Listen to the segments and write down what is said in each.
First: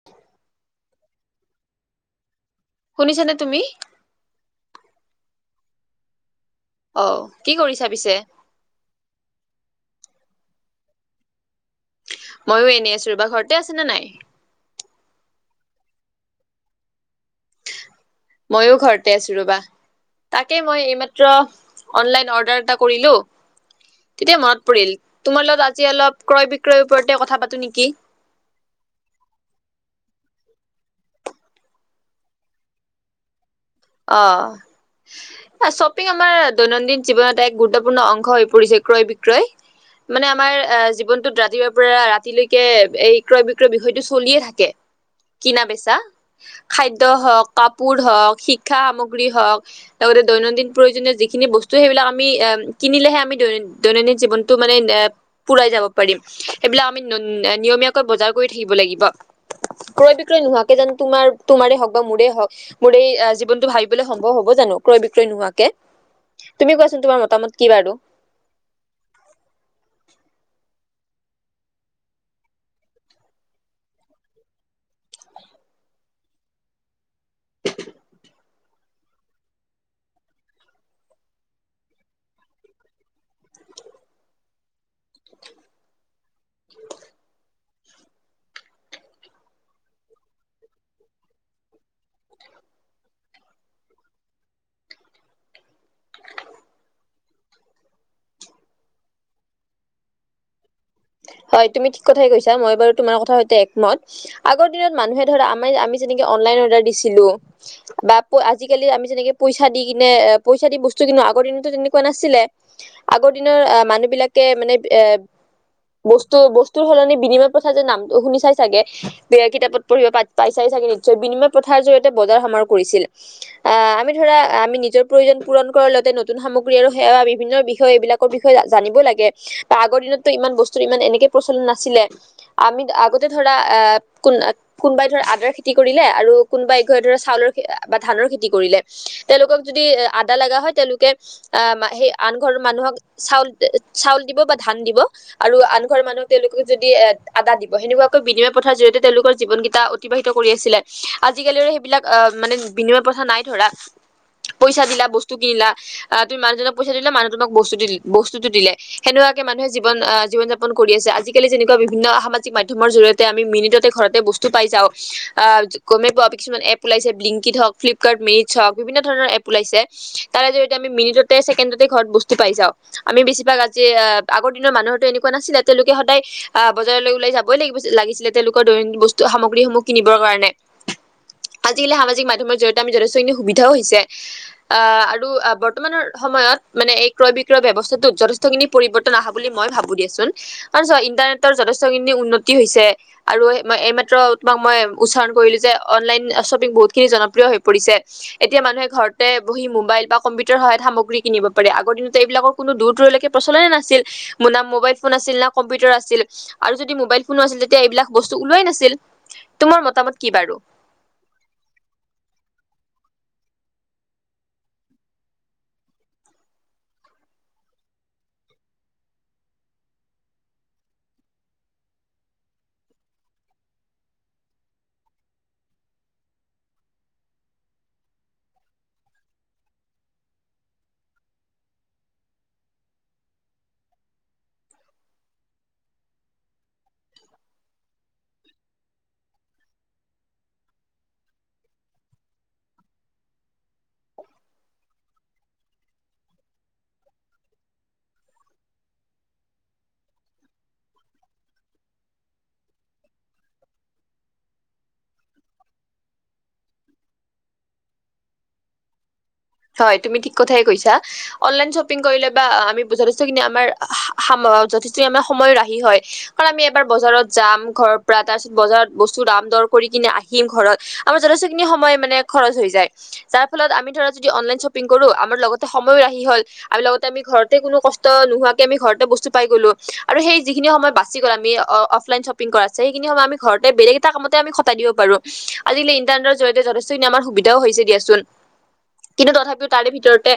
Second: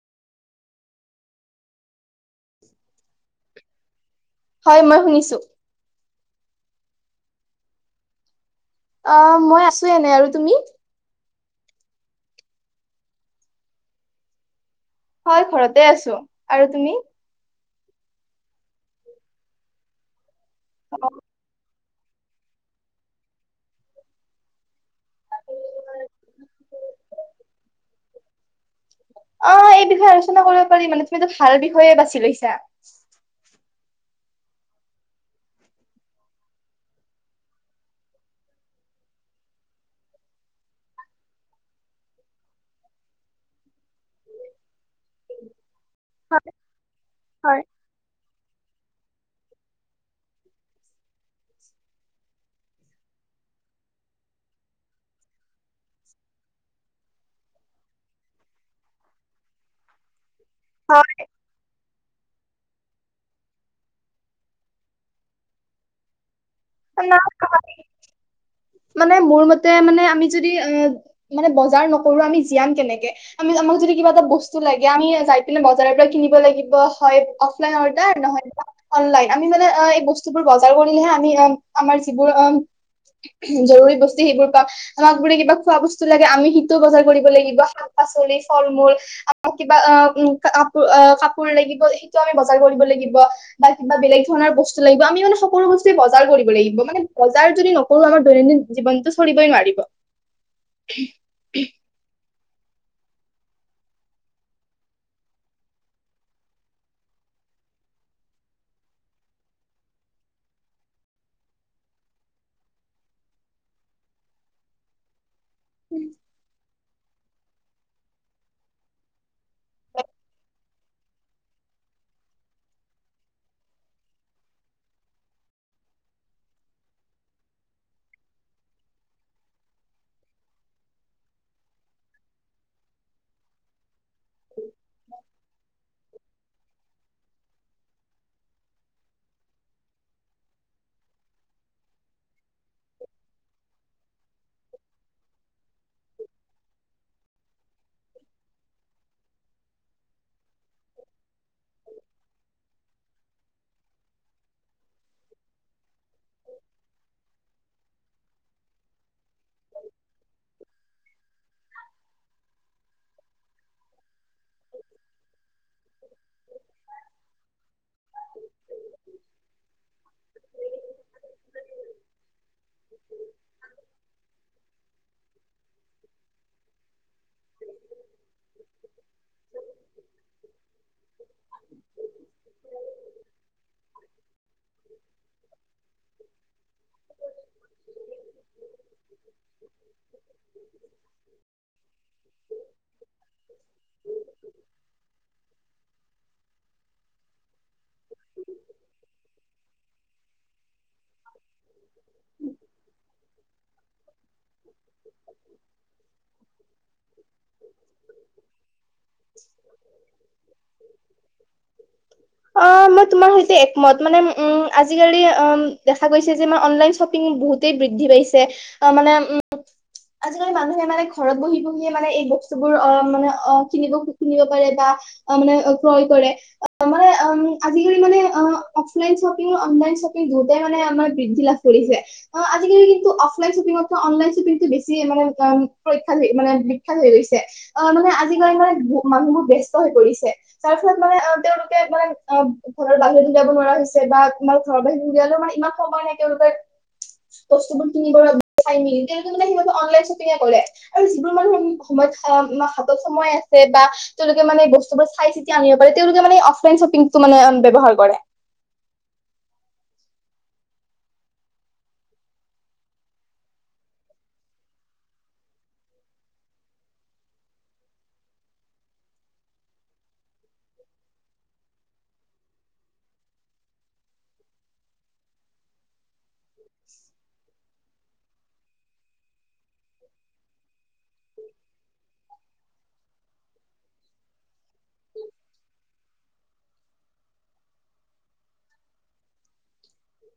[inaudible] [inaudible] শুনিছনে তুমি? হয়, মই শুনিছোঁ। অ' কি কৰিছা পিছে? অঁ, ময় আছো এনেই, আৰু তুমি? মইয়ো এনেই আছো ৰবা ঘৰতে আছে নে নাই? হয়, ঘৰতে আছো আৰু তুমি? ময়ো ঘৰতে আছো ৰবা। তাকে মই এইমাত্ৰ অনলাইন অৰ্ডাৰ এটা কৰিলো, - তেতিয়া মনত পৰিল তোমাৰ লগত আজি অলপ ক্ৰয় বিক্ৰয়ৰ ওপৰতে কথা পাতো নিকি? অ, এই বিষয়ে আলোচনা কৰিব পাৰি মানে তুমিতো ভাল বিষয়ে বাছি লৈছা। অঁ' শ্বপিং আমাৰ দৈনন্দিন জীৱনত এক গুৰুত্বপূৰ্ণ অংশ হৈ পৰিছে ক্ৰয় বিক্ৰয়। মানে আমাৰ জীৱনটোত ৰাতিয়ুৱাৰ পৰা ৰাতিলৈকে এই ক্ৰয় বিক্ৰয় বিষয়টো চলিয়ে থাকে। কিনা বেচা, হয় খাদ্য হওক হয় কাপোৰ হওক শিক্ষা সামগ্ৰী হক- লগতে দৈনন্দিন প্ৰয়োজনীয় যিখিনি বস্তু সেইবিলাক আমি কিনিলেহে আমি দৈন দৈনন্দিন জীৱনটো মানে- পুৰাই যাব পাৰিম। এইবিলাক আমি নিয়মীয়াকৈ বজাৰ কৰি থাকিব লাগিব। ক্ৰয় বিক্ৰয় নোহোৱাকে যোনো হয়। তোমাৰ, তোমাৰে হওঁক বা মোৰে হওঁক মোৰেই আজি। জীৱনো ভাবিবলে সম্ভ হ'ব জানো, ক্ৰয় বিক্ৰয় নোহাকে। ন, মানে মোৰ মতে মানে আমি যদি অ। মানে বজাৰ নকৰোঁ আমি জীয়াম কেনেকে। আমি আমাক যদি কিবা এটা বস্তু লাগে আমি পিনে বজাৰৰ পৰা কিনিব লাগিব। হয় অহ। লন অৰ্ডাৰ নহয় অনলাইন আমি মানে অ এই বস্তুবোৰ বজাৰ কৰিলেহে আমি--এ। আমাৰ যিবোৰ জৰুৰী বস্তু সেইবোৰ আমাক বোৰে কিবা খোৱা বস্তু লাগে আমি। শীটো বজাৰ কৰিব লাগিব শাক-পাচলি ফল মূল। আকৌ কিবা অ উ কাপোৰ, কাপোৰ লাগিব সেইটো আমি বজাৰ কৰিব লাগিব। বা কিবা বেলেগ ধৰণৰ বস্তু লাগিব, আমি মানে সকল ব্তুে বজাৰ কৰিম। লিব মানে বজাৰ যদি নকৰো আমাৰ দৈনন্দিন জীৱনতটো চলিবই নোৱাৰিব। হয়, তুমি ঠিক কথাই কৈছা মই বাৰু তোমাৰ কথা সৈতে একমত। আগৰ দিনত মানুহে ধৰা আম আমি যেনেকে অনলাইন অৰ্ডাৰ দিছিলোঁ। বা আজিিকালি আমি যেনেকে পইচা দি কিনে, পইচা দি বস্তু কিন্তু আগৰ দিনতো তেনেকুৱা নাছিলে। আগৰ দিনৰ আহ মানুহ বিলাকে মানে এ। বস্তু বস্তুৰ সলনি বিনিময় প্ৰথাাৰ যে নামটো শুনি চাই চাগে। বেয়া কিতাপত পঢ়িব প পাইছাই চাগে নিশ্চয়, বিনিময় প্ৰথাৰ জৰিয়তে বজাৰ সমামাৰ কৰিছিল। অ, আমি ধৰা আমি নিজৰ প্ৰয়োজন পূৰণ কৰাৰ লগতে নতুন সামগ্ৰী আৰু সেৱা বিভিন্ন বিষয় এইবিলাক। বিষয়ে জানিব লাগে, বা আগৰ দিনতো ইমান বস্তু এনেকে নাছিলে। আমি আগতে ধৰা আহ কোন। কোনোবাই ধৰ আদাৰ খেতি কৰিলে আৰু কোনোবাই ঘ ধৰা চাউলৰ বা ধানৰ খেতি কৰিলে। তেওঁলোকক যদি আদা হয় তেওঁলোকে। আহ মা সেই আন ঘৰৰ মানুহক চাউল দ চাউল দিব বা ধান দিব। আৰু আন ঘৰৰ মানুহক তেওঁলোকক যদি এ আৰু আন ঘৰ মানুহ তেওঁলোকে যদি আদা দিব সেনেকুৱাকৈ বিনিময় পথাৰ জৰিয়তে তেওঁলোকৰ জীৱন কিটা অতিবাহিত কৰি আছিলে। আজিকালি আৰু সেইবিলাক আহ মানে বিনিময় প্ৰথা নাই ধৰা। পইচা দিলা বস্তু কিনিলা। আহ তুমি মানুজনক পইচাটো দিলা মানুহ তোক বস্তু দিল বস্তুটো দিলে সেনেকুৱাকে মানুহে জীৱন আ। জীৱন যাপন কৰি আছে আজিকালি যেনেকুৱা বিভিন্ন সামাজিক মাধ্যমৰ জৰিয়তে আমি মিনিটতে ঘৰতে বস্তু পাই যাওঁ। আহ গমে পোৱা কিছুমান এপ ওলাইছে ব্লিংকিত হওক ফ্লিপকাৰ্ট মিটছ হওক বিভিন্ন ধৰণৰ এপ ওলাইছে। তাৰে জৰিয়তে আমি মিনিটতে ছেকেণ্ডতে ঘৰত বস্তু পাই যাওঁ। আমি বেছিভাগ আজি এ আগৰ দিনৰ মানুহৰটো এনেকুৱা নাছিলে তেওঁলোকে সদায়। আহ বজাৰলৈ ওলাই যাবই লাগিব চিলে লাগিছিলে তেওঁলোকৰ দৈন বস্তু সামগ্ৰীসমূহ কিনিবৰ কাৰণে। আজিকালি সামাজিক মাধ্যমৰ জৰিয়তে আমি যথেষ্টখিনি সুবিধাও হৈছে আ আৰু বৰ্তমানৰ সময়ত মানে এই ক্ৰয় বিক্ৰয় ব্যৱস্থাটো যথে থ খিনি পৰিৱৰ্তন আহা বুলি মই ভাবো দিয়াচোন আৰু চোৱা ইণ্টাৰনেটৰ যথেষ্টখিনি উন্নতি হৈছে। আৰু এ এইমাত্ৰ তোমাক মই উচ্চাৰণ কৰিলো যে অনলাইন শ্বপিং বহুতখিনি জনপ্ৰিয় হৈ পৰিছে এতিয়া মানুহে ঘৰতে বহি মোবাইল বা কম্পিউটাৰ সহায়ত সামগ্ৰী কিনিব। পাৰে আগৰ দিনত এইবিলাকৰ কোনো দূৰ দূৰলৈকে প্ৰচলনে নাছিল মোনা। ফোন আছিল না কম্পিউটাৰ আছিল আৰু যদি মোবাইল ফোনো আছিল তেতিয়া এইবিলাক বস্তু ওলোৱাই নাছিল। তোমাৰ মতামত কি বাৰু। অ' মই তোমাৰ হৈতে এক মত মানে ম আজি কালি এম দেখা গৈছে যে মই অনলাইন চপিং। পিং বহুতেই বৃদ্ধি পাইছে মানে উ। আজিকালি মানুহে মানে ঘৰত বহি বহিয়ে মানে এই বস্তুবোৰ অ' মানে অ' কিনিব কিনিব পাৰে বা। অ' মানে অ' ক্ৰয় কৰে। অ' মই অ' আজিকালি মানে অ' অফলাইন শ্বপিং অনলাইন শ্বপিং দুটাই মানে আমাৰ বৃদ্ধি লাভ। কৰিছে অ' আজিকালিটো অফলাইন চপিংৰ পৰা অনলাইন বেছিয়ে মানে প্ৰখ্যাত মানে বিখ্যাত হৈ গৈছে। অ', মানে আজিকালি মানে মানুহবোৰ ব্যস্ত হৈ পৰিছে। তাৰপিছত মানে আ তেওঁলোকে মানে অব ঘৰ বাহিৰত উলিয়াব নোৱাৰা হৈছে বা তোমাৰ ঘৰৰ বাহিৰৰে উলিয়ালেও মানে ইমান সময় নাই তেওঁলোকে বস্তুবোৰ কিনিবৰ বাবে চাই মেলি তেওঁলোকে মানে সিহঁতে অনলাইন শ্বপিঙে কৰে। আৰু যিবোৰ মানুহ সময়ত অ' হাতত সময় আছে বা তেওঁলোকে মানে বস্তুবোৰ চাই চিতি আনিব পাৰে তেওঁলোকে মানে অফলাইন শ্বপিংটো মানে ব্যৱহাৰ কৰে। হয়, তুমি ঠিক কথাই কৈছা। অনলাইন শ্বপিং কৰিলে বা আমি যথেষ্টখিনি আমাৰ সা-সা যথেষ্টখিনি আমাৰ সময় ৰাহি হয়। কাৰণ আমি এবাৰ বজাৰত যাম ঘৰৰ পৰা তাৰ পিছত বজাৰত বস্তু দাম দৰ কৰি কিনে আহি হিম ঘৰত আমাৰ যথেষ্টখিনি সময় মানে খৰচ হৈ যায়। যাৰ ফলত আমি ধৰ যদি অনলাইন শ্বপিং কৰো আমাৰ লগতে সময়ো ৰাহি হ'ল লগ আমি লগতে আমি ঘৰতে কোনো কষ্ট ত নোহোৱাকে আমিৰ ঘৰতে বস্তু পাই গ'লো আৰু সেই যিখিনি সময় বা চি গ'ল আমি অ' অফলাইন শ্বপিং কৰাতছে সেইখিনি সময় আমি ঘৰতে বেলেগ এটা কামতে আমি খটাই দিব পাৰোঁ। আজিকালি ইটাৰনেটৰ জৰিয়তে যথেষ্টখিনি আমাৰ সুবিধাও হৈছে দিয়াচোন। কিন্তু তথাপিও তাৰে ভিতৰতে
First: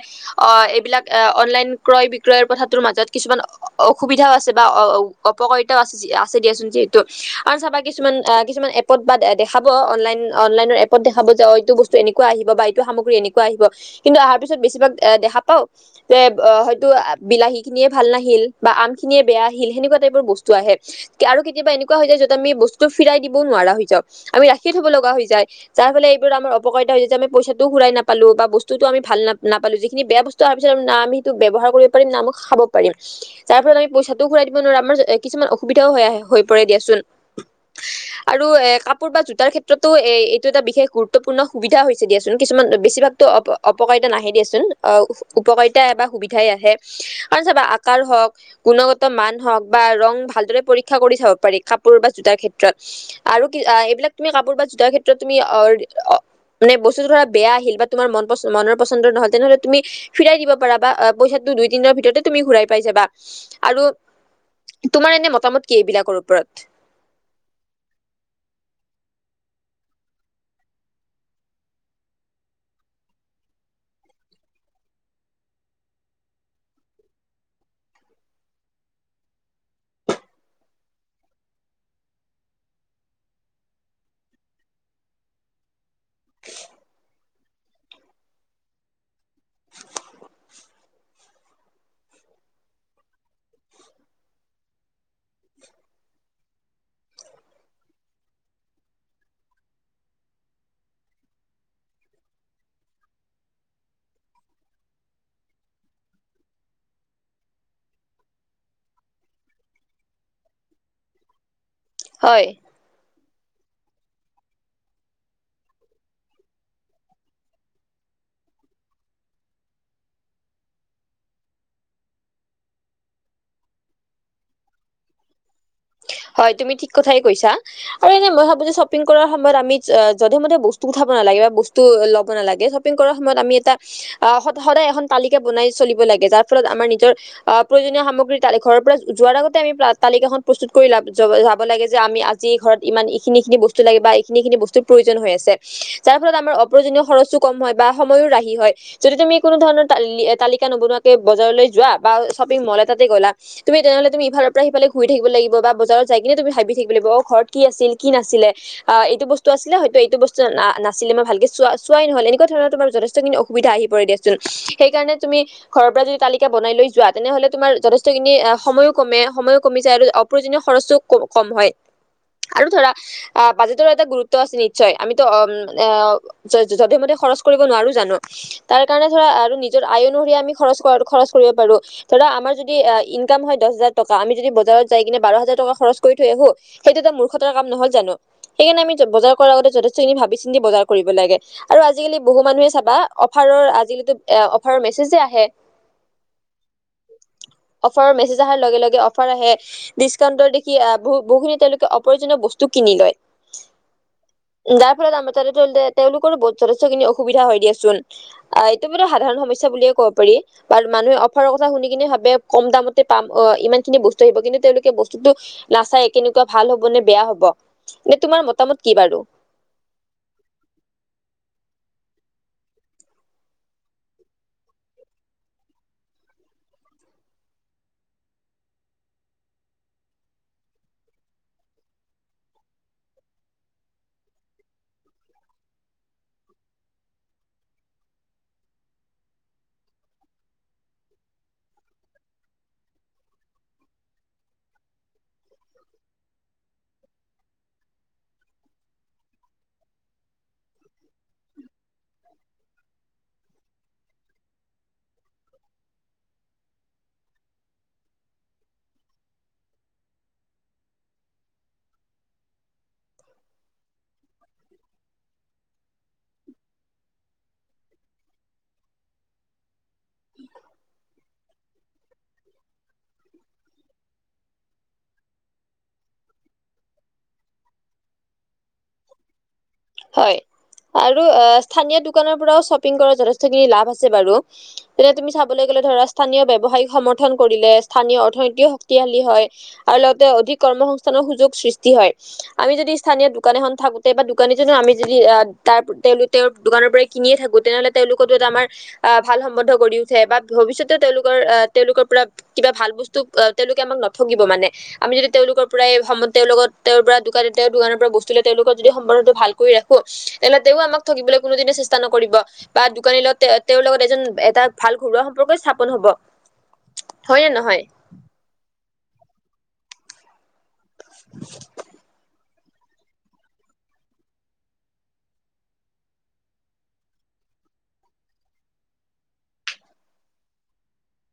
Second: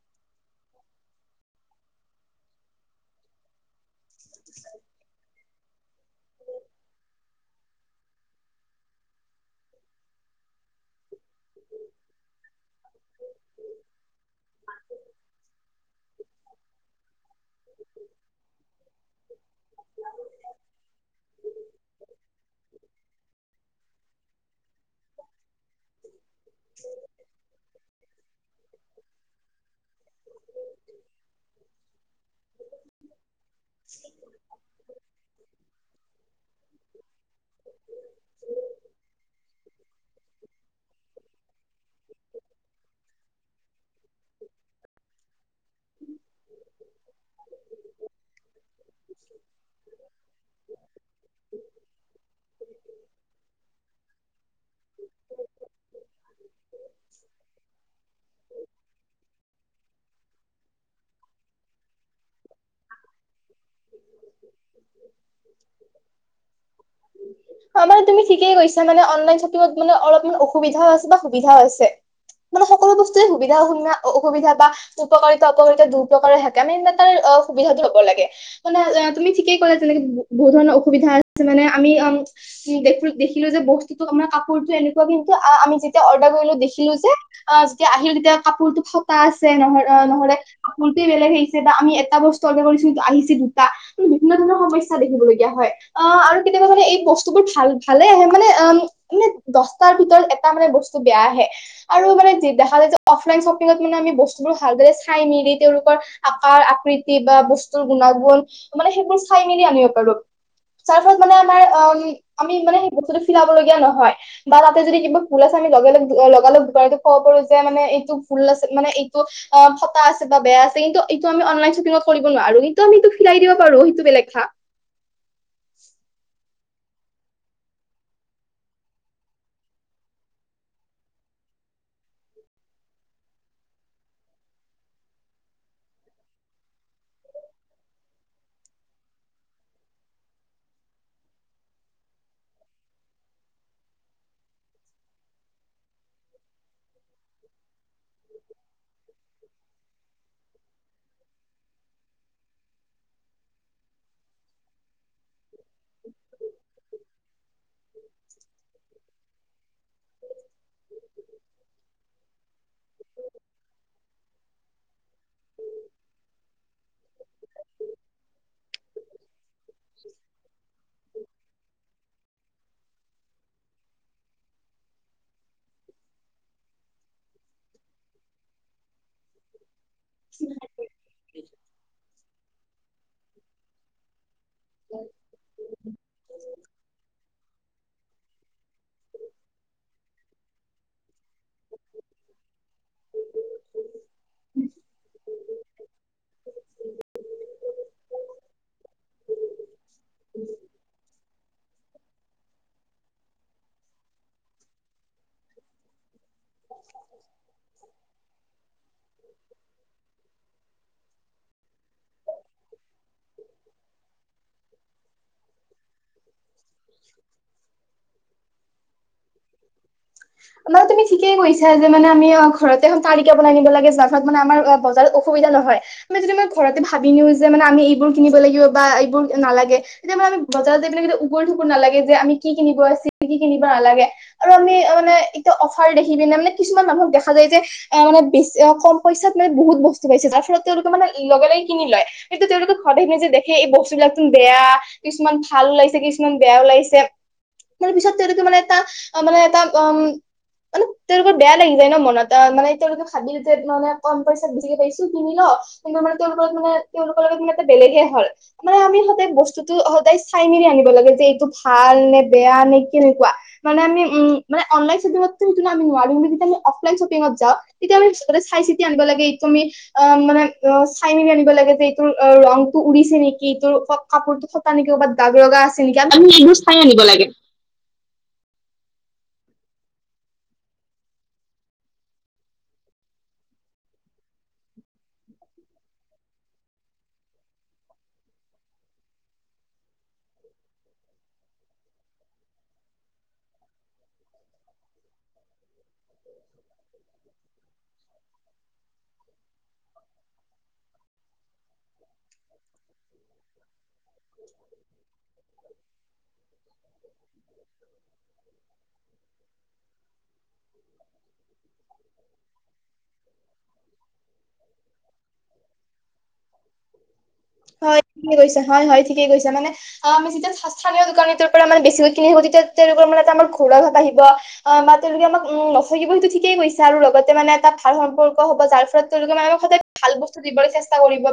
অ' এইবিলাক অনলাইন ক্ৰয় বিক্ৰয়ৰ কথাটোৰ মাজত কিছুমান অ' অসুবিধাও আছে বা অ-অ-অপকাৰিতাও আছে। চে আছে দিয়া চুন যিহেতু আৰু চাবা কিছুমান আ কিছুমান এপত বা দে দেখা পোৱা অনলাইন অনলাইনৰ এপ পত দেখাব যে অ' এইটো বস্তু এনেকুৱা আহিব বা এ এইটো সামগ্ৰী এ কোৱা আহিব। কিন্তু অহাৰ পিছত বেছিভাগ দেখা পাওঁ যে হয়তো আ বিলাহীখিনিয়ে ভাল নাহিল বা আমখিনিয়ে বেয়া আহিল সেনেকুৱা টাইপৰ বস্তু আহে। কি আৰু কেতিয়াবা এনেকুৱা হৈ যায় য'ত আমি বস্তু ফিৰাই দিবও নোৱাৰা হৈ যাওঁ। আমি ৰাখি থ'ব লগা হৈ যায় যাৰ ফালে এইবোৰ আম অপকাৰিতা হৈ যায় আমি পইচাটো ঘূৰাই নাপা পালো বা বস্তুটো আমি ভাল নাপ নাপালো যিখিনি বেয়া বস্তু আহাৰ পিছত না আমি সেইটো ব্যৱহাৰ কৰি কৰি না মই খাব পাৰিম। তাৰ ফলত আমি পইচাটোও ঘূৰাই দিব নোৱাৰো আমাৰ কিছুমান অসুবিধাও হৈ আহে হৈ পৰে দিয়াচোন। আৰু এ কাপোৰ বা জোতাৰ ক্ষেত্ৰত ক্ষেত্ৰতো এ এইটো এটা বিশেষ গুৰুত্বপূৰ্ণ সুবিধা হৈছে দিয়াচোন। কিছুমান বেছিভাগতো অপ-অপকাৰিতা নাহে দিয়েচোন উপকাৰিতা এ বা সুবিধাই আহে দিয়াচোন। আৰু চাবা আকাৰ হওঁক গুণগত মান হওঁক বা ৰং ভালদৰে পৰীক্ষা কৰি চাব পাৰি কাপোৰ বা জোতাৰ ক্ষেত্ৰত। তুমি কাপোৰ বা জোতাৰ ক্ষেত্ৰত তুমি অ' মানে বস্তুটো ধৰা বেয়া আহিল। বা মন পচন মনৰ পচন্দৰ নহয় হেনেহ'লে তুমি ফিৰাই দিব পাৰাবা পইচাটো দুইদিনৰ ভিতৰতে তুমি ঘূৰাই পাই যাবা আৰু তোমাৰ এনে মতামত কি এইবিলাকৰ ওপৰত? অ', মানে তুমি ঠিকেই কৈছা মানে অনলাইন শ্বপিঙত মানে অলপমান অসুবিধাও আছে বা সুবিধাও আছে। মানে সকলো বস্তুেই সুবিধা অসুবিনা অসুবিধা বা উপকাৰিতা অপকাৰিতা দুইপ্ৰকাৰে থাকে মানে তাৰ অ' সুবিধাটো ল'ব লাগে। মানে তুমি ঠিকেই ক'লা যেনেকে বহুত ধৰণৰ অসুবিধা আছে মানে আমি অ' উম, দেখিলো যে বস্তুতো আাৰ কাপোৰতটো এনেকুৱা কিন্তু আমি যেতিয়া অৰ্ডাৰ কৰিলো দেখিলো যে। অ', যেতিয়া আহিল তেতিয়া কাপোৰটো ফটা আছে নহ'ল অ' নহ'লে কাপোৰটোৱে বেলেগ আহিছে বা আমি এটা বস্তু আনিব দিছো আহিছে দুটা। বিভিন্ন ধৰণৰ সমস্যা দেখিবলগীয়া হয়। অ', আৰু কেতিয়াবা মানে এই বস্তুবোৰ খাই ভালে আহে, মানে আম মানে দচটাৰ ভিতৰত এটা মানে বস্তু বেয়া আহে। আৰু মানে দেখা যায় যে অফলাইন শ্বপিঙত মানে আমি বস্তুবোৰ ভালদৰে চাই মেলি তেওঁলোকৰ আকাৰ আকৃতি বা বস্তুৰ গুণাগুণ। মানে সেইবোৰ চাই মেলি আনিব পাৰো, যাৰ ফলত মানে আমাৰ অম হয় আমি মানে বস্তুটো চিলাব লগীয়া নহয়। বা তাতে যদি কিবা ফুল আছে, আমি লগে লগে অ', লগা লগ ঘূৰাই ক'ব পাৰো যে মানে এইটো ফুল আছে মানে এইটো অ', ফটা আছে বা বেয়া আছে, কিন্তু এইটো আমি অনলাইন শ্বপিঙত কৰিব নোৱাৰো, আৰু কিন্তু আমি এইটো চিলাই দিব পাৰো, সেইটো বেলেগ থা হয়, তুমি ঠিক কথাই কৈছা। আৰু এনে মই ভাবো যে শ্বপিং কৰাৰ সময়ত আমি য-যধে মধে বস্তু উঠাব নালাগে বা বস্তু ল'ব নালাগে। শ্বপিং কৰা সময়ত আমি এটা আ, স-সদায় এখন তালিকা বনাই চলিব লাগে, যাৰ ফলত আমাৰ নিজৰ আ, প্ৰয়োজনীয় সামগ্ৰী তালি ঘৰৰ পৰা যোৱাৰ আগতে আমি প্ৰা, তালিকাখন প্ৰস্তুত কৰি লা যব-যাব লাগে, যে আমি আজি ঘৰত ইমান এইখিনি এইখিনি বস্তু লাগে বা এইখিনি এইখিনি বস্তুৰ প্ৰয়োজন হৈ আছে। যাৰ ফলত আমাৰ অপ্ৰয়জনীয় খৰচো কম হয় বা সময়ো ৰাহি হয়, যদি তুমি কোনো ধৰণৰ তাল তালিকা নবনোৱাকে বজাৰলৈ যোৱা বা শ্বপিং মল এটাতে গ'লা- তুমি তেনেহ'লে তুমি ইফালৰ পৰা সিফালে ঘূৰি থাকিব লাগি ব বা বজাৰত যাই কিনে তুমি ভাবি থাকিব লাগিব, অ', ঘৰত কি আছিল, কি নাছিলে? আ, এইটো বস্তু আছিলে, হয়টো এইটো বস্তু না-নাছিলে, মই ভালকে চোৱা-চোৱাই নহলে, এনেকুৱা ধৰণৰ তোমাৰ যথেষ্ট খিনি অসু সুবিধা আহি পৰে দিয়া চোন, সেইকাৰণে তুমি ঘৰৰ পৰা যদি তালিকা বনাই লৈ যোৱা, তেনেহ'লে তোমাৰ যথেষ্টখিনি অ', সময়ো কমে সময়ো কমি যায় আৰু অপ প্ৰচো ক-কম হয় আৰু ধৰা আ বাজেটৰো এটা গুৰুত্ব আছে, নিশ্চয় আমিতো অম, আ য-যধে মধে খৰচ কৰিব নোৱাৰো জানো, তাৰ কাৰণে ধৰা আৰু নিজৰ আয় অনুসৰি আমি খৰচ কৰাটো খৰচ কৰিব পাৰো, ধৰা আমাৰ যদি ইনকাম হয়, দহহাজাৰ টকা আমি যদি বজাৰত যাই কিনে বাৰ হাজাৰ টকা খৰচ কৰি থৈ আহো, সেইটো এটা মূৰ্খতাৰ কাম নহয় জানো। সেইকাৰণে আমি বজাৰ কৰাৰ আগত যথেষ্টখিনি ভাবি চিন্তি কৰি বজাৰ কৰিব লাগে। আৰু আজিকালি বহু মানুহে চাবা অফাৰৰ আজিলৈকে অ', অফাৰৰ মেছজজে আহে। অফাৰৰ মেছেজ অহাৰ লগে লগে অফাৰ আহে। ডিচকাউণ্টৰ দেখি আ বহু বহু খিনি তেওঁলোকে অপ্ৰজনীয় বস্তু কিনি লয়। যাৰ ফলত আমাৰ [unintelligible] তেওঁলোকৰো বত যথেষ্টখিনি অসুবিধা হয়, দিয়াচোন, আ, এইটো এটা সাধাৰণ সমস্যা বুলিয়ে ক'ব পাৰি। বা মানুহে অফাৰৰ কথা শুনি কিনে ভাবে কম দামতে পাম অ', ইমান খিনি বস্ [unintelligible] কিন্তু তেওঁলোকে বস্তুটো নাচায় কেনেকুৱা ভাল হ'ব নে বেয়া হ'ব, এনে তোমাৰ মতামত কি বাৰু? মানে তুমি ঠিকেই কৈছা, যে মানে আমি অ', ঘৰতে তালিকা বনাই নিব লাগে যাৰ ফলত মানে আমাৰ অ', বজাৰত অ' অসুবিধা নহয়, মানে যদি মই ঘৰতে ভাবি নিওঁ যে মানে আমি এইবোৰ কিনিব লাগিব বা এইবোৰ নালাগে। এতিয়া মানে আমি বজাৰত যাই পিনে এইবিলাক উগুল থুগুল নালাগে যে আমি কি কিনিব আছে, কি কি কিনিব নালাগে, আ এ-এতিয়া অফাৰ দেখি পিনে, মানে কিছুমান মানুহক দেখা যায় যে এওঁ মানে বেছি অ', কম পইচাত মানে বহুত বস্তু পাইছে, যাৰ ফলত তেওঁলোকে মানে লগে লগে কিনি লয়। এইটো তেওঁলোকে ঘৰত আহিপিনে যে দেখে, এই বস্তুবিলাক চোন বেয়া। কিছুমান ভাল ওলাইছে, কিছুমান বেয়া ওলাইছে, মানে তাৰ পিছত তেওঁলোকে মানে এটা অ', মানে এটা উম মানে তেওঁলোকৰ বেয়া লাগি যায় ন মনত, আ, মানে তেওঁলোকে ভাবিল যে মানে কম পইচাত বেছিকে পাইছো, কিনি ল কিন্তু মানে তেওঁ লগত মানে তেওঁলোকৰ লগত মানে এটা বেলেগে হ'ল। মানে আমি সদায় বস্তুতটো সদায় চাই মেলি আনিব লাগে যে এইটো ভাল নে বেয়া নে কেনেকুৱা। মানে আমি উম মানে অনলাইন শ্বপিংতটো সেইটো আমি নোৱাৰো, তেতিয়া আমি অফলাইন শ্বপিংত যাওঁ। তেতিয়া আমি চাই চিতি আনিব লাগে এইটো আমি। মানে চাই মেলি আনিব লাগে যে তোৰ ৰঙটো উৰিছে নেকি, তোৰ কাপোৰটো ফটা নেকি, ক'ৰবাত দাগ লগা আছে নেকি এইবোৰ আমি চাই আনিব লাগে। হয় আৰু স্থানীয় দোকানৰ পৰাও শ্বপিং কৰাত যথেষ্টখিনি লাভ আছে বাৰু। এতিয়া তুমি চাবলৈ গ'লে ধৰা স্থানীয় ব্যৱসায়ক সমৰ্থন কৰিলে স্থানীয় অৰ্থনীতিও শক্তিশালী হয়। আৰু লগতে অধিক কৰ্মসস্থানৰ সুযোগ সৃষ্টি হয় আমি যদি স্থানীয় দোকান এখন থাকোতে বা দোকানী [unintelligible] আমি যদি আহ তাৰ তেওঁলোক, তেওঁৰ দোকানৰ পৰাই কিনিয়ে থাকো তেনেহ'লে তেওঁলোকৰতো এটা আমাৰ আহ, ভাল সম্বন্ধ গঢ়ি উঠি উঠে বা ভৱিষ্যতে তেওঁলোকৰ আহ, তেওঁলোকৰ পৰা কিবা ভাল বস্তু তেওঁলোকে আমাক নথগিব মানে। আমি যদি তেওঁলোকৰ পৰা তেওঁৰ লগত তেওঁৰ পৰা দোকানে তেওঁৰ দোকানৰ পৰা বস্তু লওঁ, তেওঁলোকৰ যদি সম্বন্ধটো ভাল কৰি ৰাখো তেনেহ'লে তেওঁ আমাক ঠগিবলৈ কোনোদিনে চেষ্টা নকৰিব। বা দোকানী লগত তেওঁৰ লগত এজন এটা ভাল ঘৰুৱা সম্পৰ্কই স্থাপন হ'ব। হয় নে নহয়? হয় ঠিকে কৈছা, হয় হয়, ঠিকেই কৈছা। মানে অ' আমি যেতিয়া স্থানীয় দোকানীটোৰ পৰা মানে বেছিকে [unintelligible] তেতিয়া তেওঁলোকৰ মানে আমাৰ এটা ঘৰুৱা ভাব আহিব। অ' বা তেওঁলোকে আমাক উম নথগিব সেইটো ঠিকেই কৈছা আৰু লগতে মানে এটা ভাল সম্পৰ্ক হ'ব যাৰ ফলত তেওঁলোকে মানে আমাক সদায় ভাল বস্তু দিবলৈ চেষ্টা কৰিব বা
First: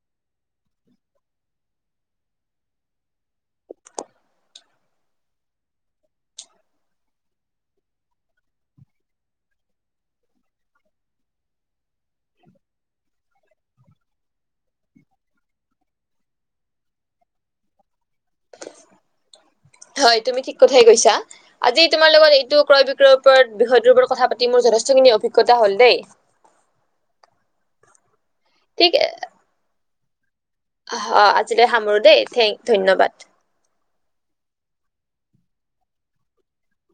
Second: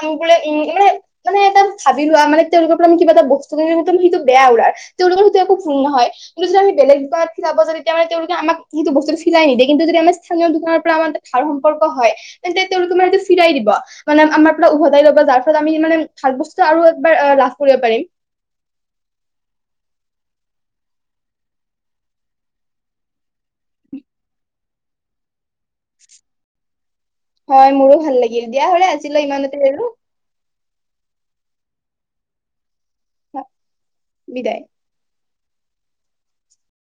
আমাক বোলে উম মানে মানে এটা ভাবি লোৱা মানে তেওঁলোকৰ পৰা আমি কিবা এটা বস্তু কিনিলো কিন্তু সেইটো বেয়া ওলাল তেওঁলোকৰ সেইটো একো ভূল নহয়। কিন্তু যদি আমি বেলেগ দোকানত ফিৰাব যাওঁ তেওঁলোকে আমাক সেইটো বস্তু ফিৰাই নিদিয়ে কিন্তু যদি আমি স্থানীয় দোকানৰ পৰা আমাৰ ভাল সম্পৰ্ক হয় তেন্তে তেওঁলোকে মানে সেইটো ফিৰাই দিব মানে আমাৰ উভতাই ল'ব যাৰ ফলত আমি মানে ভাল বস্তু আৰু একবাৰ লাভ কৰিব পাৰিম। হয় তুমি ঠিক কথাই কৈছা। আজি তোমাৰ লগত এইটো ক্ৰয় বিক্ৰয়ৰ ওপৰত বিষয়টোৰ ওপৰত কথা পাতি মোৰ যথেষ্টখিনি অভিজ্ঞতা হ'ল দেই। হয় মোৰো ভাল লাগিল দিয়া হ'লে আজিলৈ ইমানতে এৰো। অ' আজিলৈ সামৰো দেই, থেংক- ধন্যবাদ। বিদায়।